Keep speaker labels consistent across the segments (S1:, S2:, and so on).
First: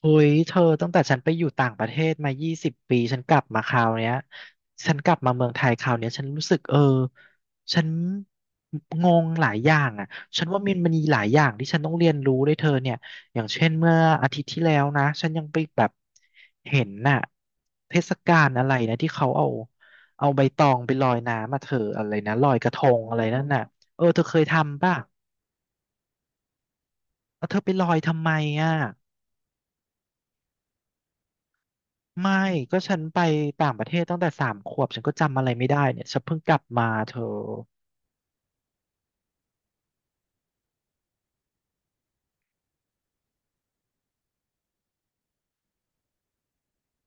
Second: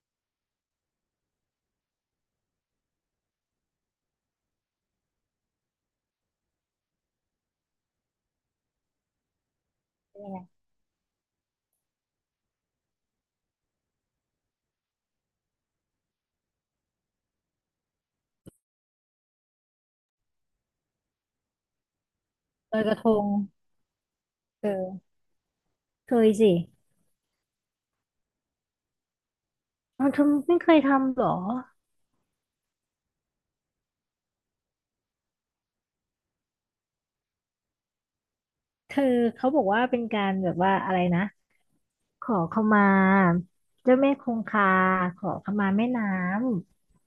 S1: เฮ้ยเธอตั้งแต่ฉันไปอยู่ต่างประเทศมา20 ปีฉันกลับมาคราวเนี้ยฉันกลับมาเมืองไทยคราวเนี้ยฉันรู้สึกเออฉันงงหลายอย่างอ่ะ
S2: เป็นยังไง
S1: ฉันว่ามันมีหลายอย่างที่ฉันต้องเรียนรู้ด้วยเธอเนี่ยอย่างเช่นเมื่ออาทิตย์ที่แล้วนะฉันยังไปแบบเห็นน่ะเทศกาลอะไรนะที่เขาเอาใบตองไปลอยน้ำมาเธออะไรนะลอยกระ
S2: ล
S1: ท
S2: อยกระ
S1: ง
S2: ท
S1: อะไร
S2: ง
S1: นั่นน่ะเออเธอเคย
S2: เ
S1: ทำป่ะ
S2: ออเคยสิ
S1: แล้วเธอไปลอยทำไมอ่ะ
S2: เอาเธอไม่เคยทำเหรอ
S1: ไม่ก็ฉันไปต่างประเทศตั้งแต่3 ขวบฉันก็จำอะไรไม่ได้เนี่ยฉันเพิ่งกลับมาเธอ
S2: เธอเขาบอกว่าเป็นการแบบว่าอะไรนะขอขมาเจ้าแม่คงคาขอขมาแม่น้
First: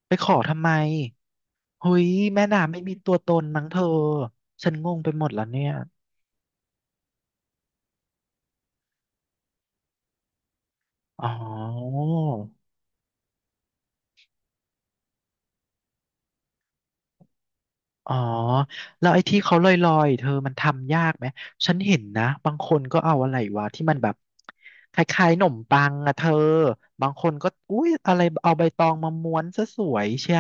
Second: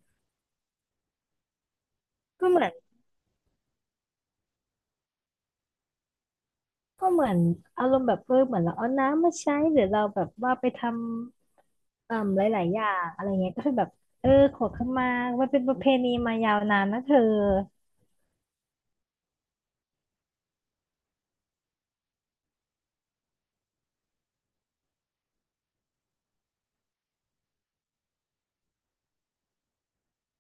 S1: ไปขอทำไมเฮ้ย
S2: ำ
S1: แม่
S2: ก็เหมือ
S1: น้ำ
S2: น
S1: ไม่มีตัวตนมั้งเธอฉันงงไปหมดแล้วเนี่ย
S2: ก็เหมือนอารมณ์แบบเออเหมือนเราเอาน้ำมาใช้หรือเราแบบว่าไปท
S1: อ๋อ
S2: ำหลายๆอย่างอะไรเงี้ยก็คือแบบเออขอขมามันเป็นประเพณีมายาวนานนะเธอ
S1: อ๋อแล้วไอ้ที่เขาลอยๆเธอมันทำยากไหมฉันเห็นนะบางคนก็เอาอะไรวะที่มันแบบคล้ายๆหนมปังอะเธอบางคนก็อุ้ยอะไรเอาใบตองมาม้วนซะสวยเชีย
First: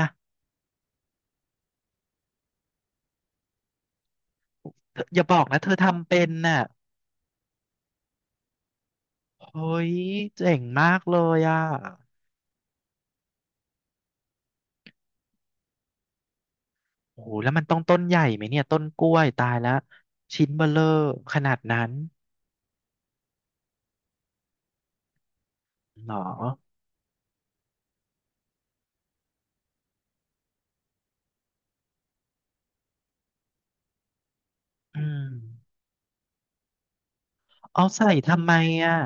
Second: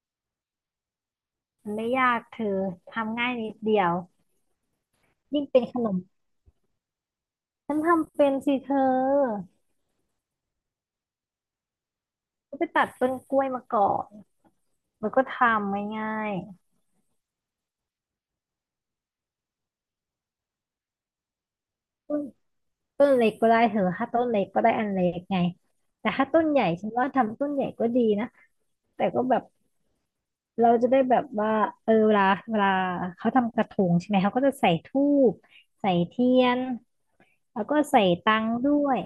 S2: มันไม่ยากเธอทำง่ายนิดเดียว
S1: เธออย่าบอ
S2: ยิ่
S1: ก
S2: ง
S1: นะ
S2: เป็น
S1: เธอ
S2: ขนม
S1: ทำเป็นน่ะ
S2: ฉันทำเป็นสิเธอ
S1: เฮ้ยเจ๋งมากเลยอ่ะ
S2: ก็ไปตัดต้นกล้วยมาก่อนแล้วก็ทำง่าย
S1: โอ้โหแล้วมันต้องต้นใหญ่ไหมเนี่ยต้นกล้วยตายแล้วชิ้นเบ้อเร่อขนาดนั้น
S2: ๆต้นเล็กก็ได้เถอะถ้าต้นเล็กก็ได้อันเล็กไงแต่
S1: เหรอ
S2: ถ้าต้นใหญ่ฉันว่าทำต้นใหญ่ก็ดีนะแต่ก็แบบเราจะได้แบบว่าเออเวลาเขาทำกระทงใช่ไหมเขาก็จะใส่
S1: อื
S2: ธู
S1: ม
S2: ปใส่เทียนแล้วก็
S1: เอา
S2: ใส่
S1: ใส่
S2: ตั
S1: ทำ
S2: ง
S1: ไม
S2: ค์ด้ว
S1: อ่ะ
S2: ย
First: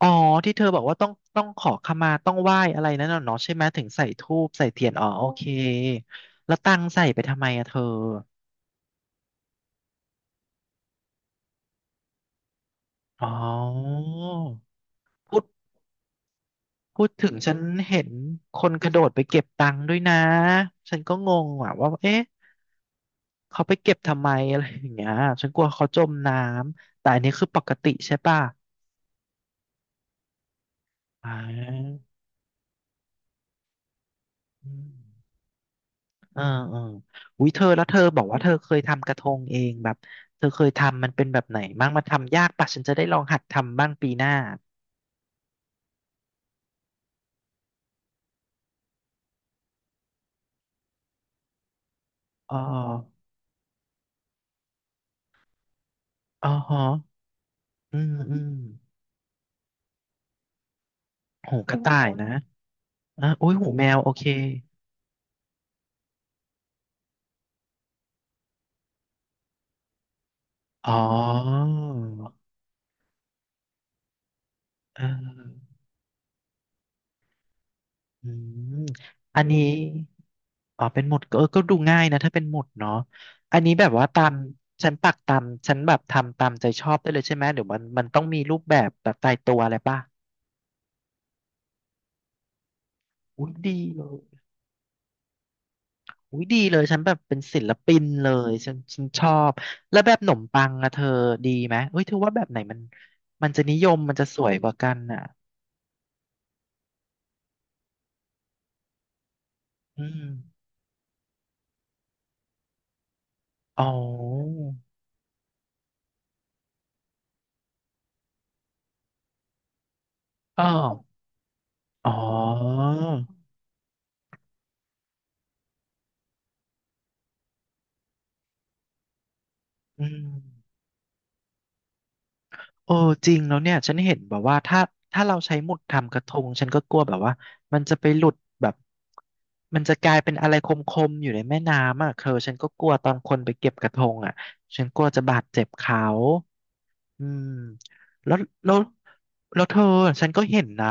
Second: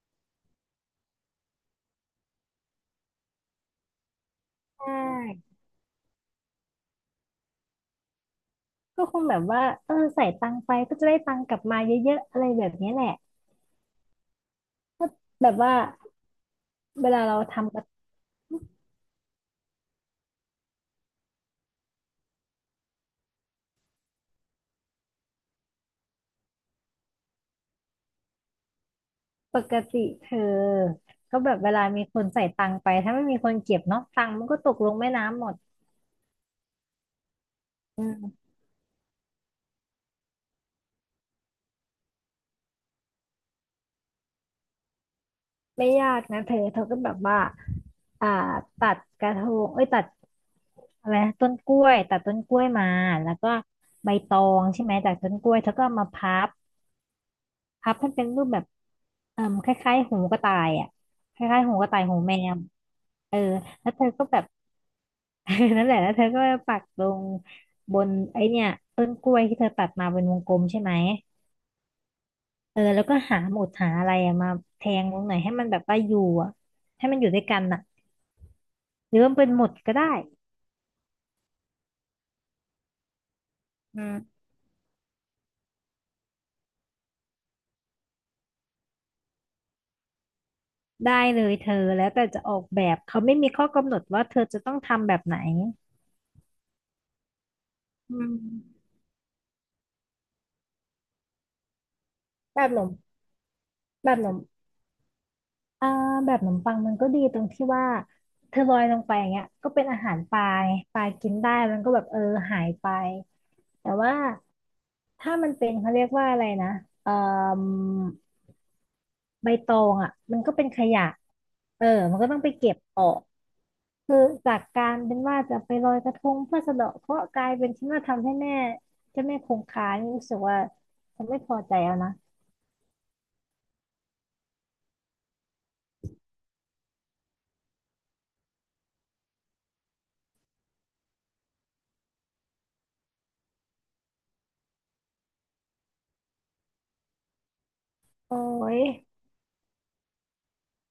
S1: อ๋อที่เธอบอกว่าต้องขอขมาต้องไหว้อะไรนั่นน่ะเนาะใช่ไหมถึงใส่ธูปใส่
S2: ใช
S1: เทียนอ๋อโอเค
S2: ่
S1: แล้วตังใส่ไปทำไมอ่ะเธอ
S2: ก็คงแบบว่าเออใส่ตังค์ไปก็จะได้ตังค์กลับมาเยอะๆอะไรแบบนี้แหละ
S1: อ๋อพูด
S2: แบบว่า
S1: พู
S2: เว
S1: ด
S2: ลา
S1: ถึง
S2: เรา
S1: ฉัน
S2: ทำกระ
S1: เห็นคนกระโดดไปเก็บตังค์ด้วยนะฉันก็งงว่ะว่าเอ๊ะ เขาไปเก็บทำไมอะไรอย่างเงี้ยฉันกลัวเขาจมน้ำแต่อันนี้คือปกติใช่ป่ะ
S2: ปกติเธอ
S1: อ่
S2: ก็แบบเวลา
S1: า
S2: มีคนใส่ตังค์ไปถ้าไม่มีคนเก็บเนาะตังค์มันก็ต
S1: อื
S2: กล
S1: ม
S2: งแม่น้ำหมด
S1: เออเอออุ้ยเธอแล้วเธอบอกว่าเธอเคยทำกระทงเองแบบเธอเคยทำมันเป็นแบบไหนบ้างมันทำยากป่ะฉันจะได้ลองหัดทำบ้างปีหน้า
S2: ไม่ยากนะเธอเธอก็แบบว่าอ่าตัดกระทงเอ้ยตัดอะไรนะต้นกล้วยตัดต้นก
S1: อ๋อ
S2: ล้วยมาแล้วก็ใบตองใช่ไหมจากต้นกล้วยเธอก็เอามาพั
S1: อ๋อ
S2: บ
S1: ฮะ
S2: พับ
S1: อื
S2: ให้
S1: ม
S2: เป็น
S1: อื
S2: รูป
S1: ม
S2: แบบคล้ายๆหูกระต่ายอ่ะค
S1: หู
S2: ล้ายๆ
S1: ก
S2: หู
S1: ระ
S2: กระ
S1: ต่า
S2: ต่าย
S1: ย
S2: หู
S1: นะ
S2: แมว
S1: อ่ะ
S2: เออ
S1: อุ้ยหูแม
S2: แล้ว
S1: ว
S2: เธอ
S1: โอเค
S2: ก็แบบ นั่นแหละแล้วเธอก็ปักลงบนไอเนี่ยต้นกล้วยที่เธอตัดมาเป็นวงกลมใช่ไห
S1: อ๋
S2: ม
S1: อ
S2: เออแล้วก็หาหมุดหาอะไรอะมาแท
S1: เอ
S2: งลงหน่อยให้มัน
S1: อ
S2: แบบว่าอยู่อะให้มันอยู่ด้วยกันน่ะ
S1: อืม
S2: หรือว่า
S1: อัน
S2: เป็น
S1: นี้
S2: หมุดก็ได้
S1: อ๋อเป็นหมุดก็เออก็ดูง่ายนะถ้าเป็นหมุดเนาะอันนี้แบบ
S2: อื
S1: ว่าตาม
S2: ม
S1: ฉันปักตามฉันแบบทำตามใจชอบได้เลยใช่ไหมเดี๋ยวมันมันต้องมีรูปแบบแบบตายตัวอะไรป่ะ
S2: ได้เลยเธอแล้วแต่จะออกแบบเขาไม่
S1: อุ้
S2: มี
S1: ย
S2: ข้อ
S1: ดี
S2: กำหน
S1: เล
S2: ด
S1: ย
S2: ว่าเธอจะต้องทำแบบไหน
S1: อุ้ยดีเลยฉันแบบเป็นศิลปิน
S2: อื
S1: เลยฉัน
S2: ม
S1: ฉันชอบแล้วแบบขนมปังอะเธอดีไหมเอ้ยเธอว่าแบบไหน
S2: แบบ
S1: มั
S2: หน
S1: น
S2: ม
S1: มันจะนิยม
S2: แบ
S1: มัน
S2: บ
S1: จะ
S2: หนม
S1: สวยกว่ากันอ่ะ
S2: อ่าแบบหนมปังมันก็ดีตรงที่ว่าเธอลอยลงไปอย่างเงี้ยก็เป็นอา
S1: อื
S2: หาร
S1: ม
S2: ปลาไงปลากินได้มันก็แบบเออหายไป
S1: อ๋อ
S2: แต่ว่าถ้ามันเป็นเขาเรียกว่าอะไรนะเอ่อใบตองอ่ะมันก็
S1: อ๋
S2: เป็
S1: อ
S2: นขยะเออ
S1: อ๋อ
S2: มันก็ต้องไปเก็บออกคือจากการเป็นว่าจะไปลอยกระทงเพื่อสะเดาะเคราะห์กลายเป็นที่ม่าทำให้แม่เจ้าแม่คงคา
S1: อื
S2: นี่
S1: ม
S2: รู้สึกว่าฉันไม่พอใจแล้วนะ
S1: เออจริงแล้วเนี่ยฉันเห็นแบบว่าถ้าเราใช้หมุดทำกระทงฉันก็กลัวแบบว่ามันจะไปหลุดแบบมันจะกลายเป็นอะไรคมๆอยู่ในแม่น้ำอ่ะเธอฉันก็กลัวตอนคนไปเก็บกระทงอ่ะฉันกลัวจะบาดเจ็บเขา อืมแล้
S2: โอ้
S1: วแล้ว
S2: ย
S1: แล้วเธอฉันก็เห็นนะ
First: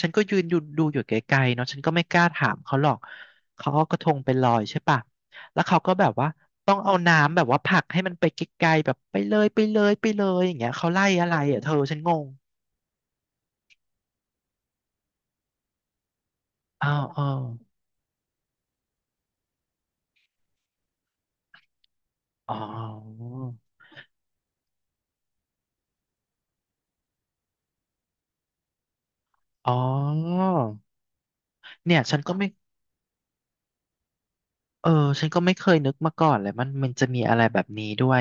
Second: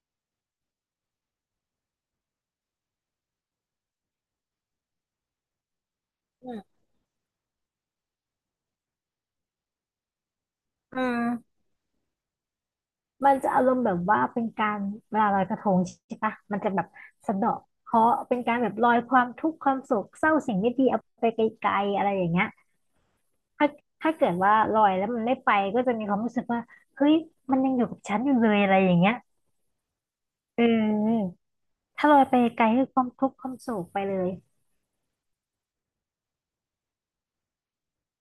S1: ฉันก็ยืนอยู่ดูอยู่ไกลๆเนาะฉันก็ไม่กล้าถามเขาหรอกเขาเอากระทงไปลอยใช่ปะแล้วเขาก็แบบว่า
S2: อื
S1: ต้อง
S2: ม
S1: เอาน้ำแบบว่าผลักให้มันไปไกลๆแบบไปเลยไปเลยไปเลยอย่างเงี้ยเขา
S2: อื
S1: ไล่อะไร
S2: ม
S1: อ่ะเธอฉันงง
S2: มันจะอารมณ์แบบว่าเป็นการเวลาลอยกระทงใช่ปะมันจะแบบ
S1: อ้าวอ้า
S2: สะ
S1: ว
S2: เดาะเคราะห์เป็นการแบบลอยความทุกข์ความโศกเศร้าสิ่งไม่ดีเอาไปไกลๆอะไรอย่างเงี้ย
S1: อ๋อ
S2: ถ้าถ้าเกิดว่าลอยแล้วมันไม่ไปก็จะมีความรู้สึกว่าเฮ้ยมันยังอยู่กับฉันอยู่เลยอะไรอย่างเงี้ย
S1: อ๋อ
S2: เออ
S1: เนี่ย
S2: ถ้าล
S1: ฉัน
S2: อย
S1: ก็
S2: ไป
S1: ไม่
S2: ไกลคือความทุกข์ความโศกไปเลย
S1: เออฉันก็ไม่เคยนึกมาก่อนเลยมันมันจะมีอะไรแบบนี้ด้วย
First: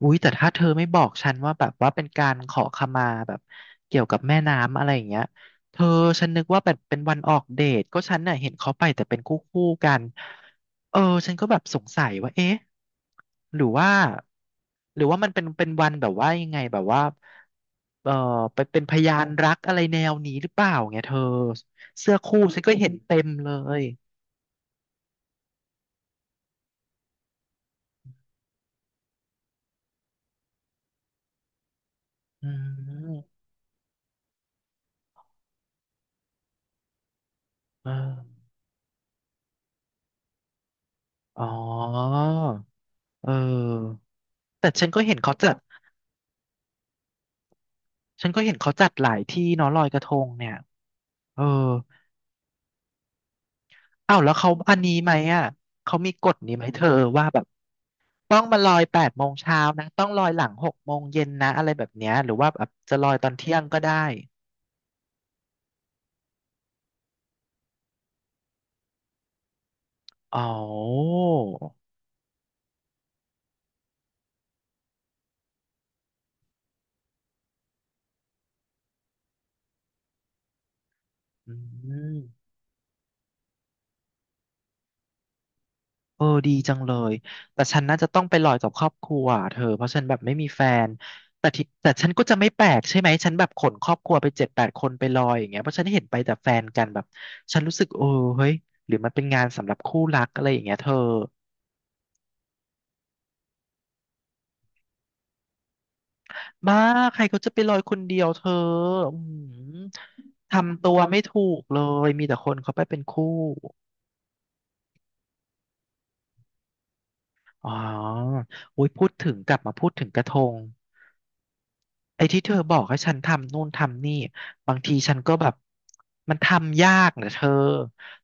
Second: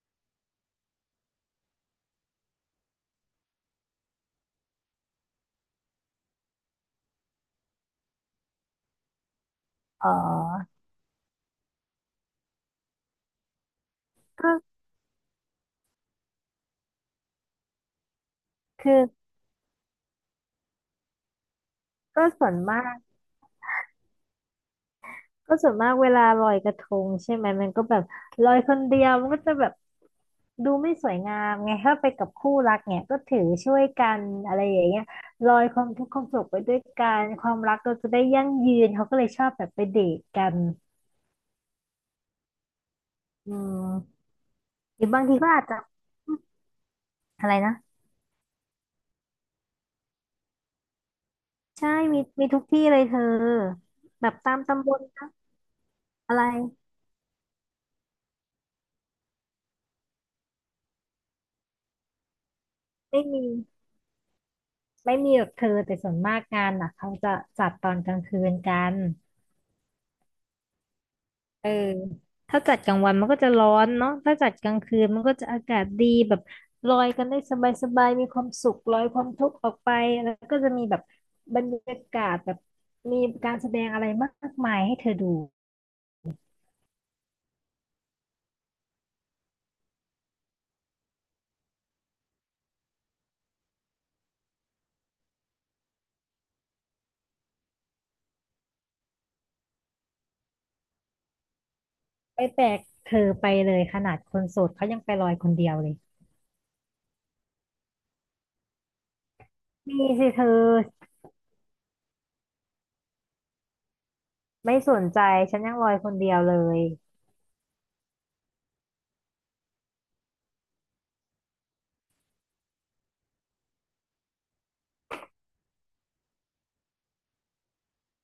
S1: อุ้ยแต่ถ้าเธอไม่บอกฉันว่าแบบว่าเป็นการขอขมาแบบเกี่ยวกับแม่น้ำอะไรอย่างเงี้ยเธอฉันนึกว่าแบบเป็นวันออกเดทก็ฉันน่ะเห็นเขาไปแต่เป็นคู่คู่กัน
S2: อ๋อ
S1: เออฉันก็แบบสงสัยว่าเอ๊ะหรือว่า
S2: ก็
S1: หรือว่ามันเป็นวันแบบว่ายังไงแบบว่าเออไปเป็น
S2: คื
S1: พ
S2: อ
S1: ยานรักอะไรแนวนี้หรือเปล่าไงเธอเสื้อ
S2: ก็
S1: คู่
S2: ส่วน
S1: ฉันก็
S2: มา
S1: เห็น
S2: ก
S1: เต็มเลย
S2: เวลาลอยกระทงใช่ไหมมันก็แบบลอยคนเดียวมันก็จะแบบดูไม่สวยงามไงถ้าไปกับ
S1: อื
S2: คู่รักเนี่ยก็ถื
S1: ม
S2: อช่วยกันอะไรอย่างเงี้ยลอยความทุกข์ความสุขไปด้วยกันความรัก
S1: เอ
S2: เราจะได้
S1: อ
S2: ยั่งยืนเขาก็เลยชอบแบบไปเดทกัน
S1: อ๋อเ
S2: อื
S1: ออ
S2: ม
S1: แต่ฉันก็
S2: หรือ
S1: เห็น
S2: บาง
S1: เขา
S2: ทีก็
S1: จัด
S2: อาจจะ อะไรนะ
S1: ฉันก็เห็นเขาจัดหลายที่เนาะลอยกระทงเนี่ยเออ
S2: ใช่มีทุกที่เลยเธอ
S1: อ้าว
S2: แบ
S1: แล้ว
S2: บ
S1: เขา
S2: ตาม
S1: อัน
S2: ตำบ
S1: นี้
S2: ล
S1: ไหม
S2: นะ
S1: อ่ะเขามีก
S2: อะ
S1: ฎ
S2: ไร
S1: นี้ไหมเธอว่าแบบต้องมาลอย8 โมงเช้านะต้องลอยหลัง6 โมงเย็นนะอะไรแบบเนี้ยหรือว่าแบบจะลอย
S2: ไม่
S1: ตอน
S2: มี
S1: เที่ยงก็ได้
S2: หรอกเธอแต่ส่วนมากงานน่ะเขาจะจัดตอนกลางคืนกัน
S1: อ๋อ
S2: เออถ้าจัดกลางวันมันก็จะร้อนเนาะถ้าจัดกลางคืนมันก็จะอากาศดีแบบลอยกันได้สบายๆมีความสุขลอยความทุกข์ออกไปแล้วก็จะมีแบบ
S1: อื
S2: บรรยา
S1: ม
S2: กาศแบบมีการแสดงอะไรมากมายให้เธอดู
S1: เออดีจังเลยแต่ฉันน่าจะต้องไปลอยกับครอบครัวอะเธอเพราะฉันแบบไม่มีแฟนแต่ที่แต่ฉันก็จะไม่แปลกใช่ไหมฉันแบบขนครอบครัวไป7-8 คนไปลอยอย่างเงี้ยเพราะฉันเห็นไปแต่แฟนกันแบบฉันรู้สึกเออเฮ้ยหรือมันเป็นงานสำหรับคู่รักอะไรอย่างเงี้ยเธอ
S2: ไปแปลกเธอไปเลยขนาดคนโสดเขายังไปลอยคนเดียวเลย
S1: บ้าใครเขาจะไปลอยคนเดียวเธออืม
S2: มีสิเธอ
S1: ทำตัวไม่ถูกเลยมีแต่คนเขาไปเป็นคู่
S2: ไม่สนใจฉันยังลอยคนเดียวเลย
S1: อ๋ออุ้ยพูดถึงกลับมาพูดถึงกระทง ไอ้ที่เธอบอกให้ฉันทำนู่นทำนี่บางทีฉันก็แบบมันทำยากเนะเธอ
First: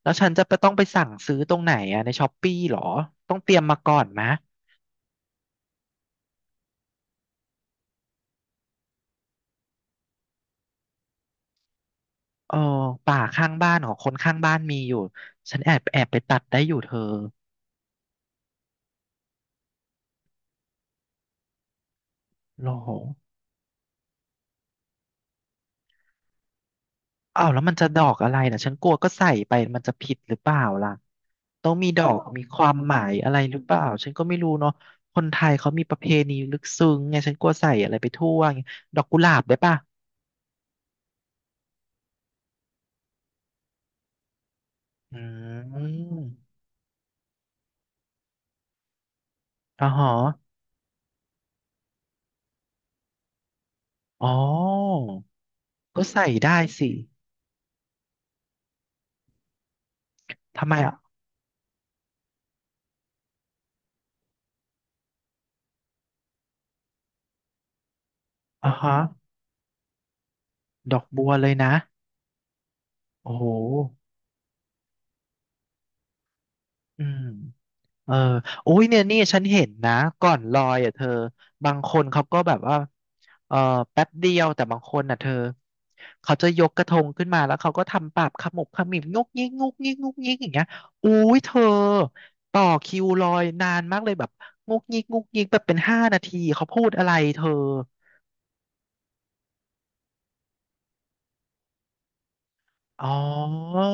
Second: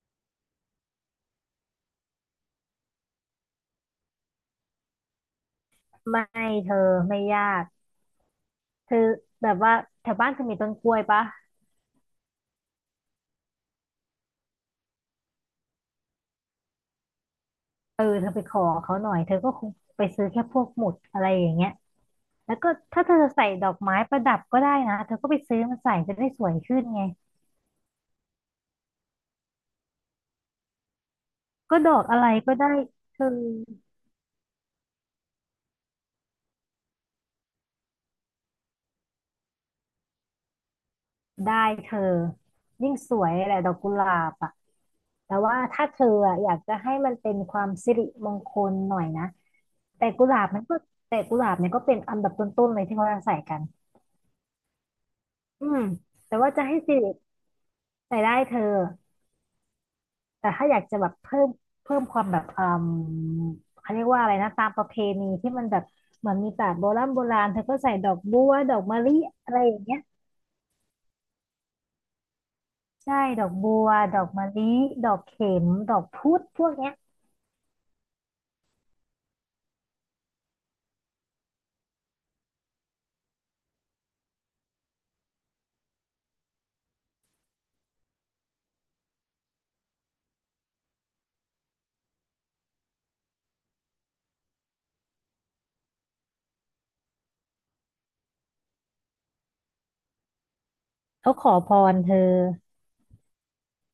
S1: แล้วฉันจะไปต้องไปสั่งซื้อตรงไหนอะในช้อปปี้หรอต้องเตรียมมาก่อนไหมะ
S2: ไม่เธอไม่ยากเธอแบบว่าแถวบ้านเธอมีต้นกล้วยปะ
S1: เออป่าข้างบ้านของคนข้างบ้านมีอยู่ฉันแอบไปตัดได้อยู่เธอ
S2: เออเธอไปขอเขาหน่อยเธอก็คงไปซื้อแค่พวกหมุดอะไรอย่างเงี้ยแล้ว
S1: โล
S2: ก็
S1: โห
S2: ถ้าเธอใส่ดอกไม้ประดับก็ได้นะเธอก็ไปซื้อมาใส่จะได้สวยขึ้นไง
S1: อ้าวแล้วมันจะดอกอะไรนะฉันกลัวก็ใส่ไปมันจะผิดหรือเปล่าล่ะต้อง
S2: ก็
S1: มี
S2: ดอ
S1: ด
S2: ก
S1: อ
S2: อะ
S1: ก
S2: ไร
S1: มี
S2: ก็
S1: ค
S2: ได้
S1: วามหมาย
S2: เธอ
S1: อะไรหรือเปล่าฉันก็ไม่รู้เนาะคนไทยเขามีประเพณีลึกซึ้งไงฉันกลัวใส่อะไรไปทั่วไงดอกกุหลาบได้ปะ
S2: ได้เธอยิ่งสวยแหละดอกกุหลาบอ่ะ
S1: อื
S2: แต่ว่าถ้าเธออะอยา
S1: ม
S2: กจะให้มันเป็นความสิริมงคลหน่อยนะ
S1: อ่
S2: แต่
S1: ฮะ
S2: กุหลาบมันก็แต่กุหลาบเนี่ยก็เป็นอันดับต้นๆเลยที่เขาจะใส่กัน
S1: อ๋อ
S2: อืม
S1: ก็ใส่
S2: แต่ว่า
S1: ได้
S2: จะให้
S1: สิ
S2: สิริใส่ได้เธอแต่ถ้า
S1: ทำไม
S2: อยาก
S1: อ่ะ
S2: จะแบบเพิ่มความแบบอืมเขาเรียกว่าอะไรนะตามประเพณีที่มันแบบเหมือนมีแต่โบราณเธอก็ใส่ดอกบัว
S1: อ่า
S2: ดอก
S1: ฮะ
S2: มะลิอะไรอย่างเงี้ย
S1: ดอกบัวเลยนะ
S2: ใช่
S1: โอ้
S2: ด
S1: โห
S2: อกบัวดอกมะลิดอกเข็มดอกพุดพวกเนี้ย
S1: อืมเออโอ้ยเนี่ยนี่ฉันเห็นนะก่อนลอยอ่ะเธอบางคนเขาก็แบบว่าเออแป๊บเดียวแต่บางคนอ่ะเธอเขาจะยกกระทงขึ้นมาแล้วเขาก็ทำปากขมุบขมิบงกงิกงกงิกงกงิกอย่างเงี้ยอุ้ยเธอต่อคิวลอยนานมากเลยแบบงกงิกงกงิกแบบเป็น5 นาทีเขาพูดอะไรเธอ
S2: เขาขอพรเธอ
S1: อ๋อ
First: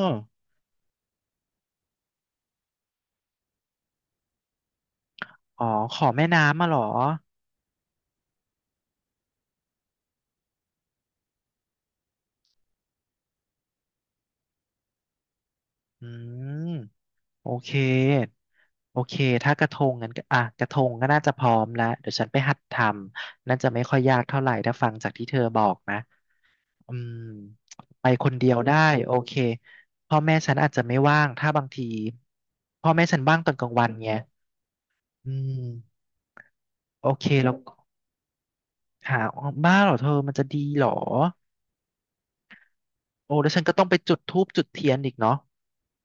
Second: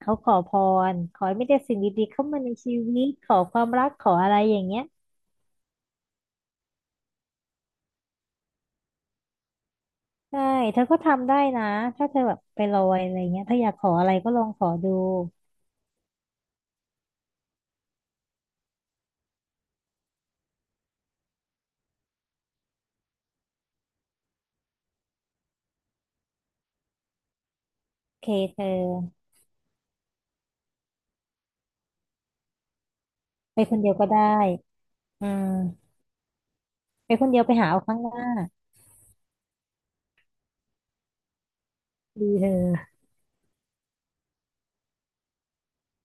S2: เขาขอพรขอให้ไม่แต่ได้สิ่งดีๆเข้ามาในชีวิตขอความรักขออะไรอย่างเงี้ย
S1: อ๋อขอแม่น้ำมาเหรอ
S2: ใช่เธอก็ทำได้นะถ้าเธอแบบไปลอยอะไรเงี้ยถ้าอยากขออะไรก็ลองขอดู
S1: อืมโอเคโอเคถ้ากระทงงั้นก็อ่ะกระทงก็น่าจะพร้อมแล้วเดี๋ยวฉันไปหัดทำน่าจะไม่ค่อยยากเท่าไหร่ถ้าฟังจากที่เธอบอกนะอืมไป
S2: โอ
S1: ค
S2: เค
S1: นเดีย
S2: เธ
S1: วได้โอ
S2: อ
S1: เคพ่อแม่ฉันอาจจะไม่ว่างถ้าบางทีพ่อแม่ฉันว่างตอน
S2: ไป
S1: กลาง
S2: คน
S1: วั
S2: เดี
S1: น
S2: ยวก็
S1: ไง
S2: ได้อื
S1: อื
S2: ม
S1: มโอ
S2: ไปค
S1: เค
S2: นเดียว
S1: แล้
S2: ไป
S1: ว
S2: หาเอาข้างหน้า
S1: หาบ้าเหรอเธอมันจะดีเหรอ
S2: ดีเธอ
S1: โอ้แล้วฉันก็ต้องไปจุดธูปจุดเทียนอีกเนาะ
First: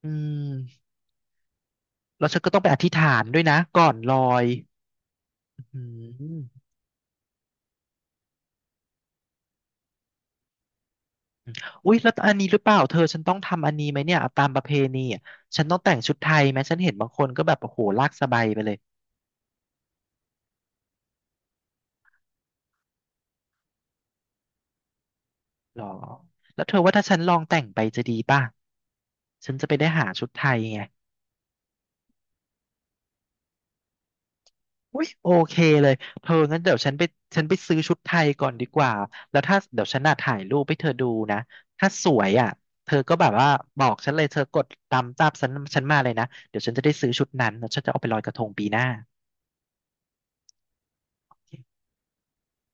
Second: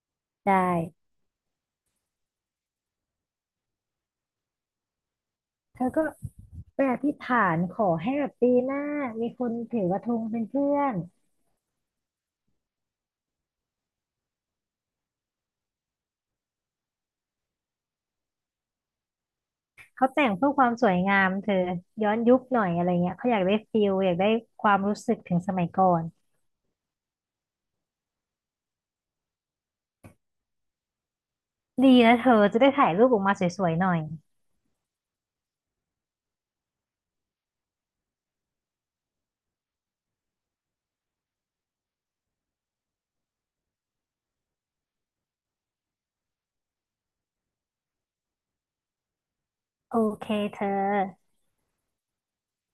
S1: อืม
S2: ได้
S1: แล้วฉันก็ต้องไปอธิษฐานด้วยนะก่อนลอยอื
S2: เธอก็
S1: ม
S2: ไปอธิษฐานขอให้แบบปีหน้ามีคนถือกระทงเป็นเพื่อน
S1: อุ๊ยแล้วอันนี้หรือเปล่าเธอฉันต้องทำอันนี้ไหมเนี่ยตามประเพณีอ่ะฉันต้องแต่งชุดไทยไหมฉันเห็นบางคนก็แบบโอ้โหลากสบายไปเลย
S2: เขาแต่งเพื่อความสวยงามเธอย้อนยุคหน่อยอะไรเงี้ยเขาอยากได้ฟิลอยากได้ความรู้สึกถึงสมัย
S1: หรอ
S2: ก่อน
S1: แล้วเธอว่าถ้าฉันลองแต่งไปจะดีป่ะฉันจะไปได้หาชุดไทยไง
S2: ดีนะเธอจะได้ถ่ายรูปออกมาสวยๆหน่อย
S1: อุ้ยโอเคเลยเธองั้นเดี๋ยวฉันไปฉันไปซื้อชุดไทยก่อนดีกว่าแล้วถ้าเดี๋ยวฉันน่ะถ่ายรูปให้เธอดูนะถ้าสวยอ่ะเธอก็แบบว่าบอกฉันเลยเธอกดตามฉันฉันมาเลยนะเดี๋ยวฉันจะได้ซื้อชุดนั้นแล้วฉันจะเอาไปลอยกระทงปีหน้า
S2: โอเคเธอ